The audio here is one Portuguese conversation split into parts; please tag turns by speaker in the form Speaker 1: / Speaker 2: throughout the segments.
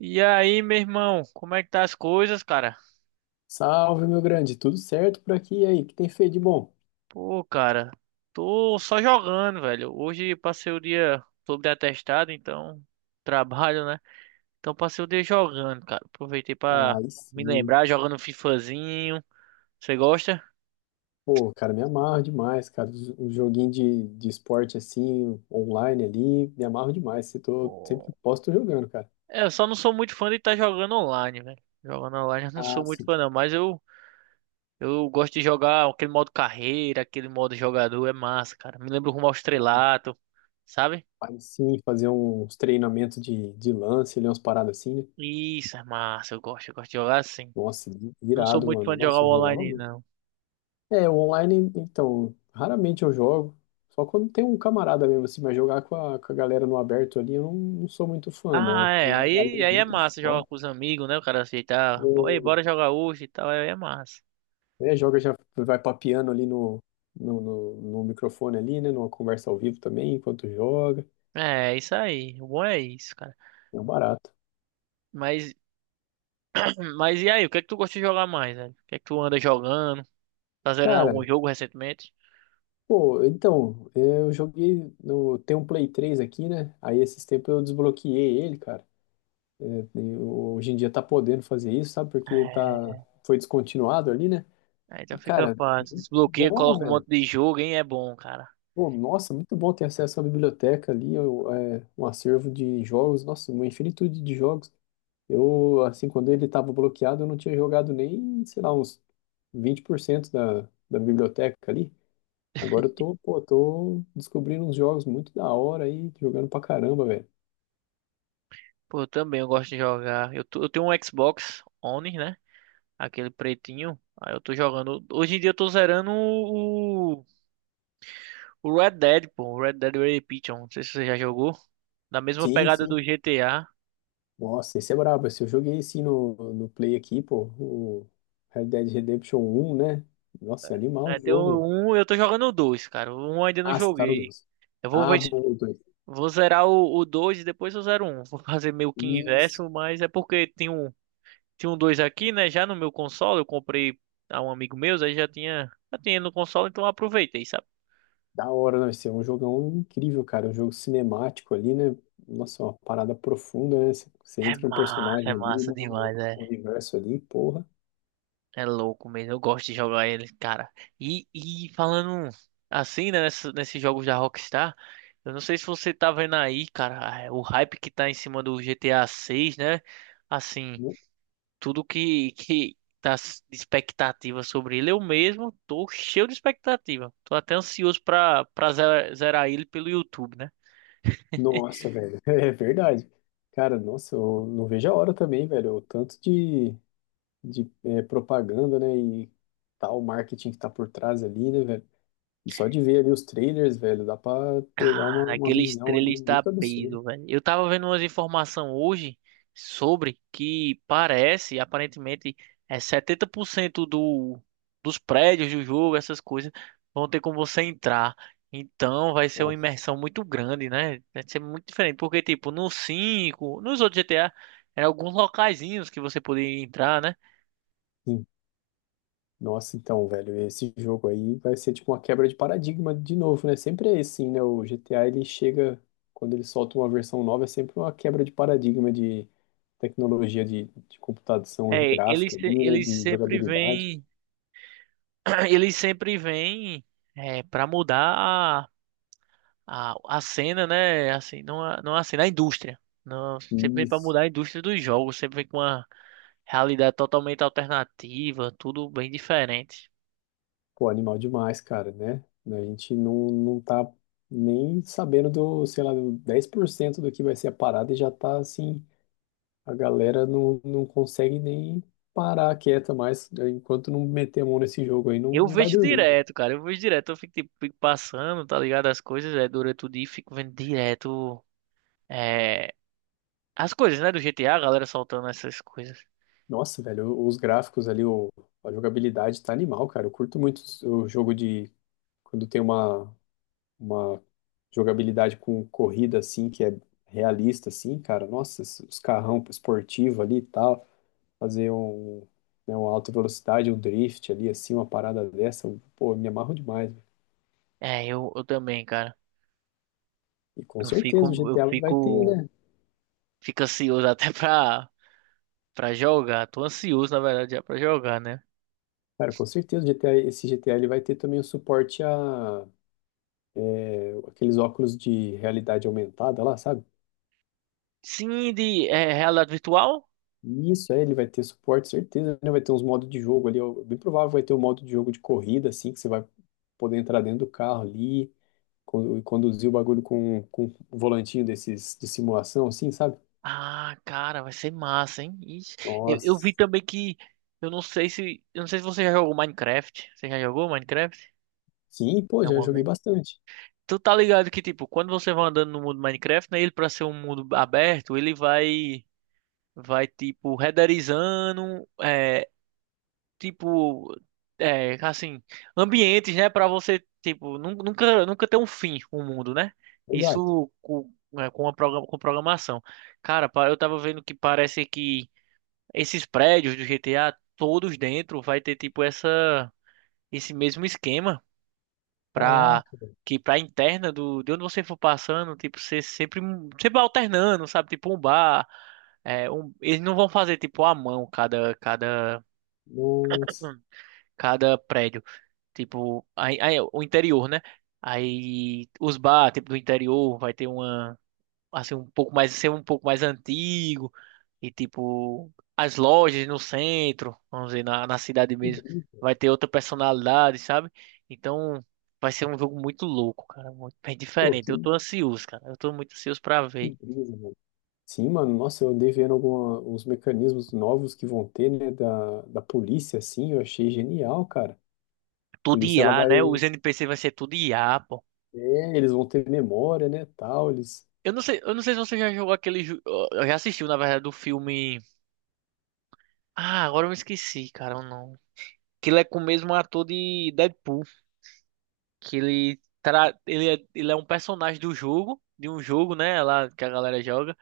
Speaker 1: E aí, meu irmão, como é que tá as coisas, cara?
Speaker 2: Salve, meu grande, tudo certo por aqui? E aí, o que tem feito de bom?
Speaker 1: Pô, cara, tô só jogando, velho. Hoje passei o dia sobre atestado, então trabalho, né? Então passei o dia jogando, cara. Aproveitei pra
Speaker 2: Aí
Speaker 1: me
Speaker 2: sim,
Speaker 1: lembrar, jogando um FIFAzinho. Você gosta?
Speaker 2: pô, cara, me amarro demais, cara. Um joguinho de esporte assim, online ali, me amarro demais. Se tô, sempre que
Speaker 1: Pô.
Speaker 2: posso, tô jogando, cara.
Speaker 1: É, eu só não sou muito fã de estar jogando online, velho. Jogando online eu não sou
Speaker 2: Ah,
Speaker 1: muito
Speaker 2: sim,
Speaker 1: fã, não, mas eu gosto de jogar aquele modo carreira, aquele modo jogador, é massa, cara. Me lembra o Rumo ao Estrelato, sabe?
Speaker 2: faz sim, fazer uns treinamentos de lance, ali, umas paradas assim, né?
Speaker 1: Isso, é massa. Eu gosto de jogar assim.
Speaker 2: Nossa,
Speaker 1: Não sou
Speaker 2: irado,
Speaker 1: muito
Speaker 2: mano.
Speaker 1: fã de jogar
Speaker 2: Nossa, eu jogava
Speaker 1: online,
Speaker 2: muito.
Speaker 1: não.
Speaker 2: É, o online, então, raramente eu jogo. Só quando tem um camarada mesmo, assim, mas jogar com a galera no aberto ali, eu não, não sou muito fã, não.
Speaker 1: Ah,
Speaker 2: Tem
Speaker 1: é.
Speaker 2: uma galera
Speaker 1: Aí é
Speaker 2: muito
Speaker 1: massa jogar
Speaker 2: foda.
Speaker 1: com os amigos, né? O cara aceitar. Ei,
Speaker 2: O-
Speaker 1: bora jogar hoje e tal. Aí é massa.
Speaker 2: né, joga já vai papeando ali no microfone ali, né? Numa conversa ao vivo também, enquanto joga.
Speaker 1: É isso aí. O bom é isso, cara.
Speaker 2: É um barato.
Speaker 1: Mas, mas e aí? O que é que tu gosta de jogar mais, velho? O que é que tu anda jogando? Tá zerando
Speaker 2: Cara,
Speaker 1: algum jogo recentemente?
Speaker 2: pô, então, eu joguei no. Tem um Play 3 aqui, né? Aí esses tempos eu desbloqueei ele, cara. É, hoje em dia tá podendo fazer isso, sabe? Porque tá,
Speaker 1: É,
Speaker 2: foi descontinuado ali, né?
Speaker 1: aí
Speaker 2: E,
Speaker 1: então fica
Speaker 2: cara,
Speaker 1: fácil.
Speaker 2: muito
Speaker 1: Desbloqueia,
Speaker 2: bom,
Speaker 1: coloca um monte
Speaker 2: velho.
Speaker 1: de jogo, hein? É bom, cara.
Speaker 2: Pô, nossa, muito bom ter acesso à biblioteca ali, um acervo de jogos, nossa, uma infinitude de jogos. Eu, assim, quando ele estava bloqueado, eu não tinha jogado nem, sei lá, uns 20% da biblioteca ali. Agora eu tô, pô, tô descobrindo uns jogos muito da hora aí, jogando pra caramba, velho.
Speaker 1: Pô, eu também eu gosto de jogar. Eu tenho um Xbox One, né? Aquele pretinho. Aí eu tô jogando. Hoje em dia eu tô zerando o Red Dead, pô. O Red Dead Redemption. Não sei se você já jogou. Da mesma
Speaker 2: Sim,
Speaker 1: pegada
Speaker 2: sim.
Speaker 1: do GTA.
Speaker 2: Nossa, esse é brabo. Esse eu joguei assim no Play aqui, pô, o Red Dead Redemption um, né? Nossa, é animal
Speaker 1: É,
Speaker 2: o
Speaker 1: tem
Speaker 2: jogo, velho.
Speaker 1: o 1, eu tô jogando o 2, cara. O 1 eu ainda não
Speaker 2: Ah, você tá no
Speaker 1: joguei.
Speaker 2: 2.
Speaker 1: Eu vou
Speaker 2: Ah,
Speaker 1: ver,
Speaker 2: bom, o
Speaker 1: vou zerar o 2 e depois eu zero o um. Vou fazer meio que
Speaker 2: 2.
Speaker 1: inverso, mas é porque tem um, 2 aqui, né? Já no meu console, eu comprei a um amigo meu, aí já tinha no console, então eu aproveitei, sabe?
Speaker 2: Da hora, não, esse é um jogão incrível, cara. Um jogo cinemático ali, né? Nossa, uma parada profunda, né? Você entra no
Speaker 1: É
Speaker 2: personagem ali,
Speaker 1: massa demais.
Speaker 2: no universo ali, porra.
Speaker 1: É louco mesmo, eu gosto de jogar ele, cara. E falando assim, né, nesses jogos da Rockstar, eu não sei se você tá vendo aí, cara, é, o hype que tá em cima do GTA 6, né? Assim,
Speaker 2: No-
Speaker 1: tudo que tá de expectativa sobre ele, eu mesmo tô cheio de expectativa. Tô até ansioso pra, pra zerar ele pelo YouTube, né?
Speaker 2: Nossa, velho. É verdade. Cara, nossa, eu não vejo a hora também, velho. O tanto de propaganda, né? E tal marketing que tá por trás ali, né, velho? E só de ver ali os trailers, velho, dá pra pegar uma,
Speaker 1: Cara,
Speaker 2: uma
Speaker 1: aquele
Speaker 2: visão
Speaker 1: estrela
Speaker 2: ali
Speaker 1: está
Speaker 2: muito absurda.
Speaker 1: peso, velho. Eu tava vendo umas informações hoje sobre que parece, aparentemente, é 70% dos prédios do jogo, essas coisas, vão ter como você entrar. Então vai ser uma
Speaker 2: Nossa.
Speaker 1: imersão muito grande, né? Vai ser muito diferente, porque, tipo, no 5 nos outros GTA, eram alguns locaizinhos que você poderia entrar, né?
Speaker 2: Nossa, então, velho, esse jogo aí vai ser tipo uma quebra de paradigma de novo, né? Sempre é assim, né? O GTA ele chega, quando ele solta uma versão nova, é sempre uma quebra de paradigma de tecnologia de computação
Speaker 1: É, eles,
Speaker 2: gráfica
Speaker 1: se-
Speaker 2: ali, né?
Speaker 1: eles
Speaker 2: De
Speaker 1: sempre
Speaker 2: jogabilidade.
Speaker 1: vêm, eles sempre vêm, é, pra mudar a cena, né? Assim, não a, não a cena, a indústria. Não, sempre vem para
Speaker 2: Isso.
Speaker 1: mudar a indústria dos jogos, sempre vem com uma realidade totalmente alternativa, tudo bem diferente.
Speaker 2: Pô, animal demais, cara, né? A gente não, não tá nem sabendo do, sei lá, do 10% do que vai ser a parada e já tá assim. A galera não, não consegue nem parar quieta mais, né. Enquanto não meter a mão nesse jogo aí, não,
Speaker 1: Eu
Speaker 2: não vai
Speaker 1: vejo
Speaker 2: dormir.
Speaker 1: direto, cara, eu vejo direto, eu fico, tipo, fico passando, tá ligado? As coisas, é, durante o dia, e fico vendo direto, é, as coisas, né, do GTA, a galera soltando essas coisas.
Speaker 2: Nossa, velho, os gráficos ali, a jogabilidade tá animal, cara. Eu curto muito o jogo de quando tem uma jogabilidade com corrida assim, que é realista, assim, cara. Nossa, os carrão esportivo ali e tal. Fazer um, né, uma alta velocidade, um drift ali, assim, uma parada dessa. Pô, eu me amarro demais, velho.
Speaker 1: É, eu também, cara,
Speaker 2: E com
Speaker 1: eu
Speaker 2: certeza o
Speaker 1: fico, eu
Speaker 2: GTA vai ter,
Speaker 1: fico,
Speaker 2: né?
Speaker 1: fico ansioso até pra jogar, tô ansioso, na verdade, já pra jogar, né?
Speaker 2: Cara, com certeza, GTA, esse G GTA ele vai ter também o suporte a aqueles óculos de realidade aumentada lá, sabe?
Speaker 1: Sim, de é, realidade virtual?
Speaker 2: Isso, é, ele vai ter suporte, certeza, né? Vai ter uns modos de jogo ali, ó, bem provável vai ter um modo de jogo de corrida, assim, que você vai poder entrar dentro do carro ali e conduzir o bagulho com um volantinho desses de simulação, assim, sabe?
Speaker 1: Ah, cara, vai ser massa, hein? Ixi, Eu vi
Speaker 2: Nossa,
Speaker 1: também que. Eu não sei se. Eu não sei se você já jogou Minecraft. Você já jogou Minecraft?
Speaker 2: sim, pô, já
Speaker 1: Alguma
Speaker 2: joguei
Speaker 1: vez?
Speaker 2: bastante.
Speaker 1: Tu tá ligado que, tipo, quando você vai andando no mundo Minecraft, né? Ele, pra ser um mundo aberto, ele vai. Vai, tipo, renderizando. Tipo, é, assim, ambientes, né, para você, tipo, nunca ter um fim o mundo, né?
Speaker 2: Exato.
Speaker 1: Isso com, é, com a com programação. Cara, eu tava vendo que parece que esses prédios do GTA, todos dentro, vai ter, tipo, essa, esse mesmo esquema pra...
Speaker 2: Caraca, velho.
Speaker 1: Que pra interna do, de onde você for passando, tipo, você sempre, alternando, sabe? Tipo um bar. É, eles não vão fazer tipo à mão cada, cada,
Speaker 2: Nossa,
Speaker 1: cada prédio. Tipo, aí o interior, né? Aí os bar, tipo, do interior vai ter uma assim um pouco mais ser um pouco mais antigo e tipo as lojas no centro, vamos dizer, na cidade
Speaker 2: que,
Speaker 1: mesmo,
Speaker 2: bri-
Speaker 1: vai ter outra personalidade, sabe? Então vai ser um jogo muito louco, cara, muito bem
Speaker 2: pô,
Speaker 1: diferente. Eu
Speaker 2: que,
Speaker 1: tô ansioso, cara. Eu tô muito ansioso pra
Speaker 2: que
Speaker 1: ver.
Speaker 2: brisa, mano. Sim, mano, nossa, eu andei vendo alguma, uns mecanismos novos que vão ter, né, da polícia, assim, eu achei genial, cara. A
Speaker 1: Tudo
Speaker 2: polícia, ela
Speaker 1: IA,
Speaker 2: vai,
Speaker 1: né? Os NPC vai ser tudo IA, pô.
Speaker 2: eles vão ter memória, né, tal, eles...
Speaker 1: eu não sei, se você já jogou aquele, eu já assistiu, na verdade, do filme agora eu me esqueci, cara. Não. Que ele é com o mesmo ator de Deadpool, que ele é um personagem do jogo, de um jogo, né, lá que a galera joga,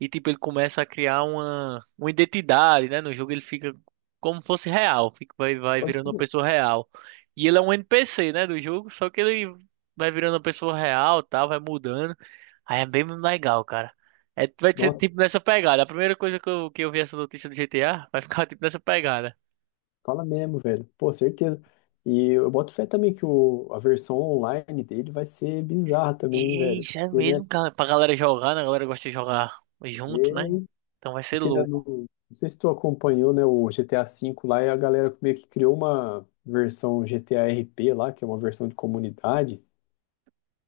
Speaker 1: e tipo ele começa a criar uma identidade, né, no jogo ele fica como fosse real, fica vai
Speaker 2: Pode
Speaker 1: virando uma
Speaker 2: crer.
Speaker 1: pessoa real. E ele é um NPC, né, do jogo, só que ele vai virando uma pessoa real, tal, vai mudando. Aí é bem legal, cara. É, vai ser
Speaker 2: Nossa,
Speaker 1: tipo nessa pegada. A primeira coisa que eu vi essa notícia do GTA vai ficar tipo nessa pegada.
Speaker 2: fala mesmo, velho. Pô, certeza. E eu boto fé também que a versão online dele vai ser bizarra também, hein, velho.
Speaker 1: Eita, é
Speaker 2: Porque, né,
Speaker 1: mesmo, cara, pra galera jogar, né? A galera gosta de jogar
Speaker 2: é,
Speaker 1: junto, né? Então vai ser
Speaker 2: porque, né, no-
Speaker 1: louco.
Speaker 2: não sei se tu acompanhou, né, o GTA V lá, e a galera meio que criou uma versão GTA RP lá, que é uma versão de comunidade.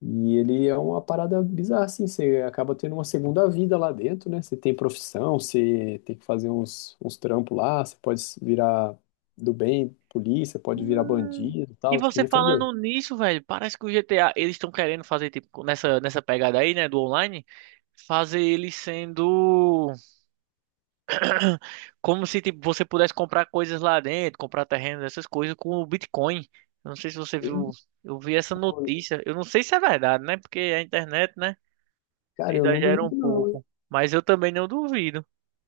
Speaker 2: E ele é uma parada bizarra, assim, você acaba tendo uma segunda vida lá dentro, né? Você tem profissão, você tem que fazer uns trampos lá, você pode virar do bem, polícia, pode virar
Speaker 1: Hum.
Speaker 2: bandido e
Speaker 1: E
Speaker 2: tal, você
Speaker 1: você
Speaker 2: já fragou.
Speaker 1: falando nisso, velho, parece que o GTA, eles estão querendo fazer, tipo, nessa pegada aí, né, do online, fazer ele sendo como se, tipo, você pudesse comprar coisas lá dentro, comprar terrenos, essas coisas com o Bitcoin. Eu não sei se você viu,
Speaker 2: Eu-
Speaker 1: eu vi essa notícia. Eu não sei se é verdade, né? Porque a internet, né,
Speaker 2: Cara, eu não
Speaker 1: exagera um
Speaker 2: duvido não, hein?
Speaker 1: pouco. Mas eu também não duvido.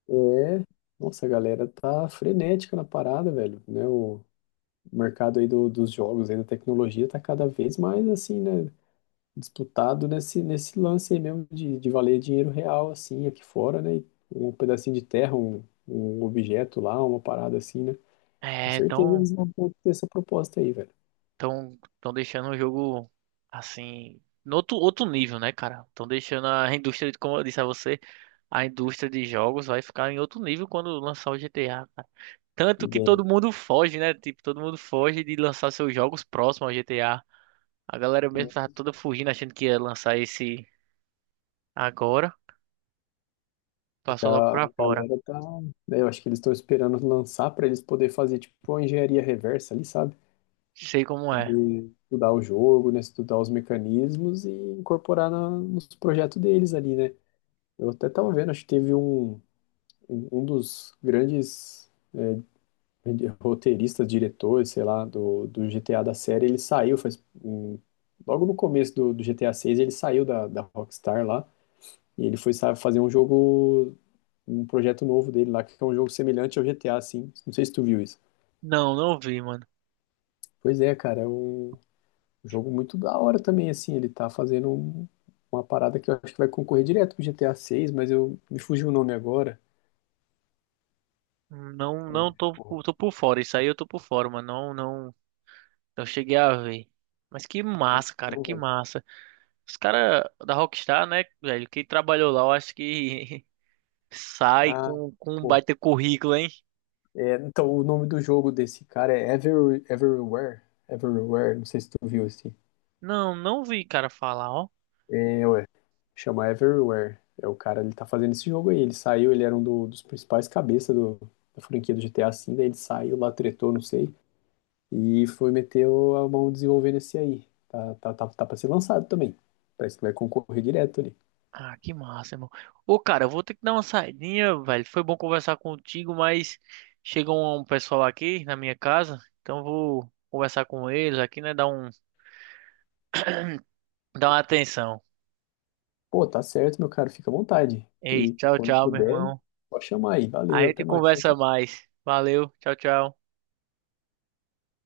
Speaker 2: É, nossa, a galera tá frenética na parada, velho, né? O mercado aí dos jogos, aí da tecnologia tá cada vez mais, assim, né, disputado nesse lance aí mesmo de valer dinheiro real, assim, aqui fora, né? E um pedacinho de terra, um objeto lá, uma parada assim, né? Com
Speaker 1: É,
Speaker 2: certeza
Speaker 1: então.
Speaker 2: eles vão ter essa proposta aí, velho.
Speaker 1: Tão deixando o jogo assim, no outro nível, né, cara? Tão deixando a indústria, como eu disse a você, a indústria de jogos vai ficar em outro nível quando lançar o GTA, cara.
Speaker 2: E
Speaker 1: Tanto que
Speaker 2: daí,
Speaker 1: todo mundo foge, né? Tipo, todo mundo foge de lançar seus jogos próximos ao GTA. A galera mesmo tava toda fugindo, achando que ia lançar esse agora,
Speaker 2: é que
Speaker 1: passou logo
Speaker 2: a
Speaker 1: pra fora.
Speaker 2: galera tá, né. Eu acho que eles estão esperando lançar pra eles poder fazer tipo uma engenharia reversa ali, sabe?
Speaker 1: Sei como é.
Speaker 2: Poder estudar o jogo, né? Estudar os mecanismos e incorporar nos projetos deles ali, né? Eu até tava vendo, acho que teve um dos grandes roteirista, diretor, sei lá, do GTA da série, ele saiu faz, logo no começo do GTA 6, ele saiu da Rockstar lá, e ele foi fazer um jogo, um projeto novo dele lá, que é um jogo semelhante ao GTA, assim, não sei se tu viu isso.
Speaker 1: Não, não vi, mano.
Speaker 2: Pois é, cara, é um jogo muito da hora também, assim, ele tá fazendo uma parada que eu acho que vai concorrer direto pro GTA 6, mas eu, me fugiu o nome agora.
Speaker 1: Não,
Speaker 2: É,
Speaker 1: não tô,
Speaker 2: porra,
Speaker 1: tô por fora. Isso aí eu tô por fora, mano. Não, não. Eu cheguei a ver. Mas que massa, cara,
Speaker 2: não,
Speaker 1: que
Speaker 2: velho.
Speaker 1: massa. Os caras da Rockstar, né, velho? Quem trabalhou lá, eu acho que sai
Speaker 2: Ah,
Speaker 1: com, um
Speaker 2: pô,
Speaker 1: baita currículo, hein?
Speaker 2: é, então, o nome do jogo desse cara é Everywhere. Everywhere, não sei se tu viu esse.
Speaker 1: Não, não vi, cara, falar, ó.
Speaker 2: É, ué. Chama Everywhere. É o cara, ele tá fazendo esse jogo aí. Ele saiu, ele era um dos principais cabeças da franquia do GTA assim. Daí ele saiu lá, tretou, não sei. E foi meter a mão desenvolvendo esse aí. Tá, tá, tá, tá pra ser lançado também. Parece que vai concorrer direto ali.
Speaker 1: Ah, que massa, irmão. Ô, cara, eu vou ter que dar uma saidinha, velho. Foi bom conversar contigo, mas chegou um pessoal aqui na minha casa, então eu vou conversar com eles aqui, né? Dar uma atenção.
Speaker 2: Pô, tá certo, meu cara, fica à vontade.
Speaker 1: Ei,
Speaker 2: E
Speaker 1: tchau,
Speaker 2: quando
Speaker 1: tchau, meu
Speaker 2: puder,
Speaker 1: irmão.
Speaker 2: pode chamar aí.
Speaker 1: A
Speaker 2: Valeu,
Speaker 1: gente
Speaker 2: até mais. Tchau,
Speaker 1: conversa
Speaker 2: tchau.
Speaker 1: mais. Valeu, tchau, tchau.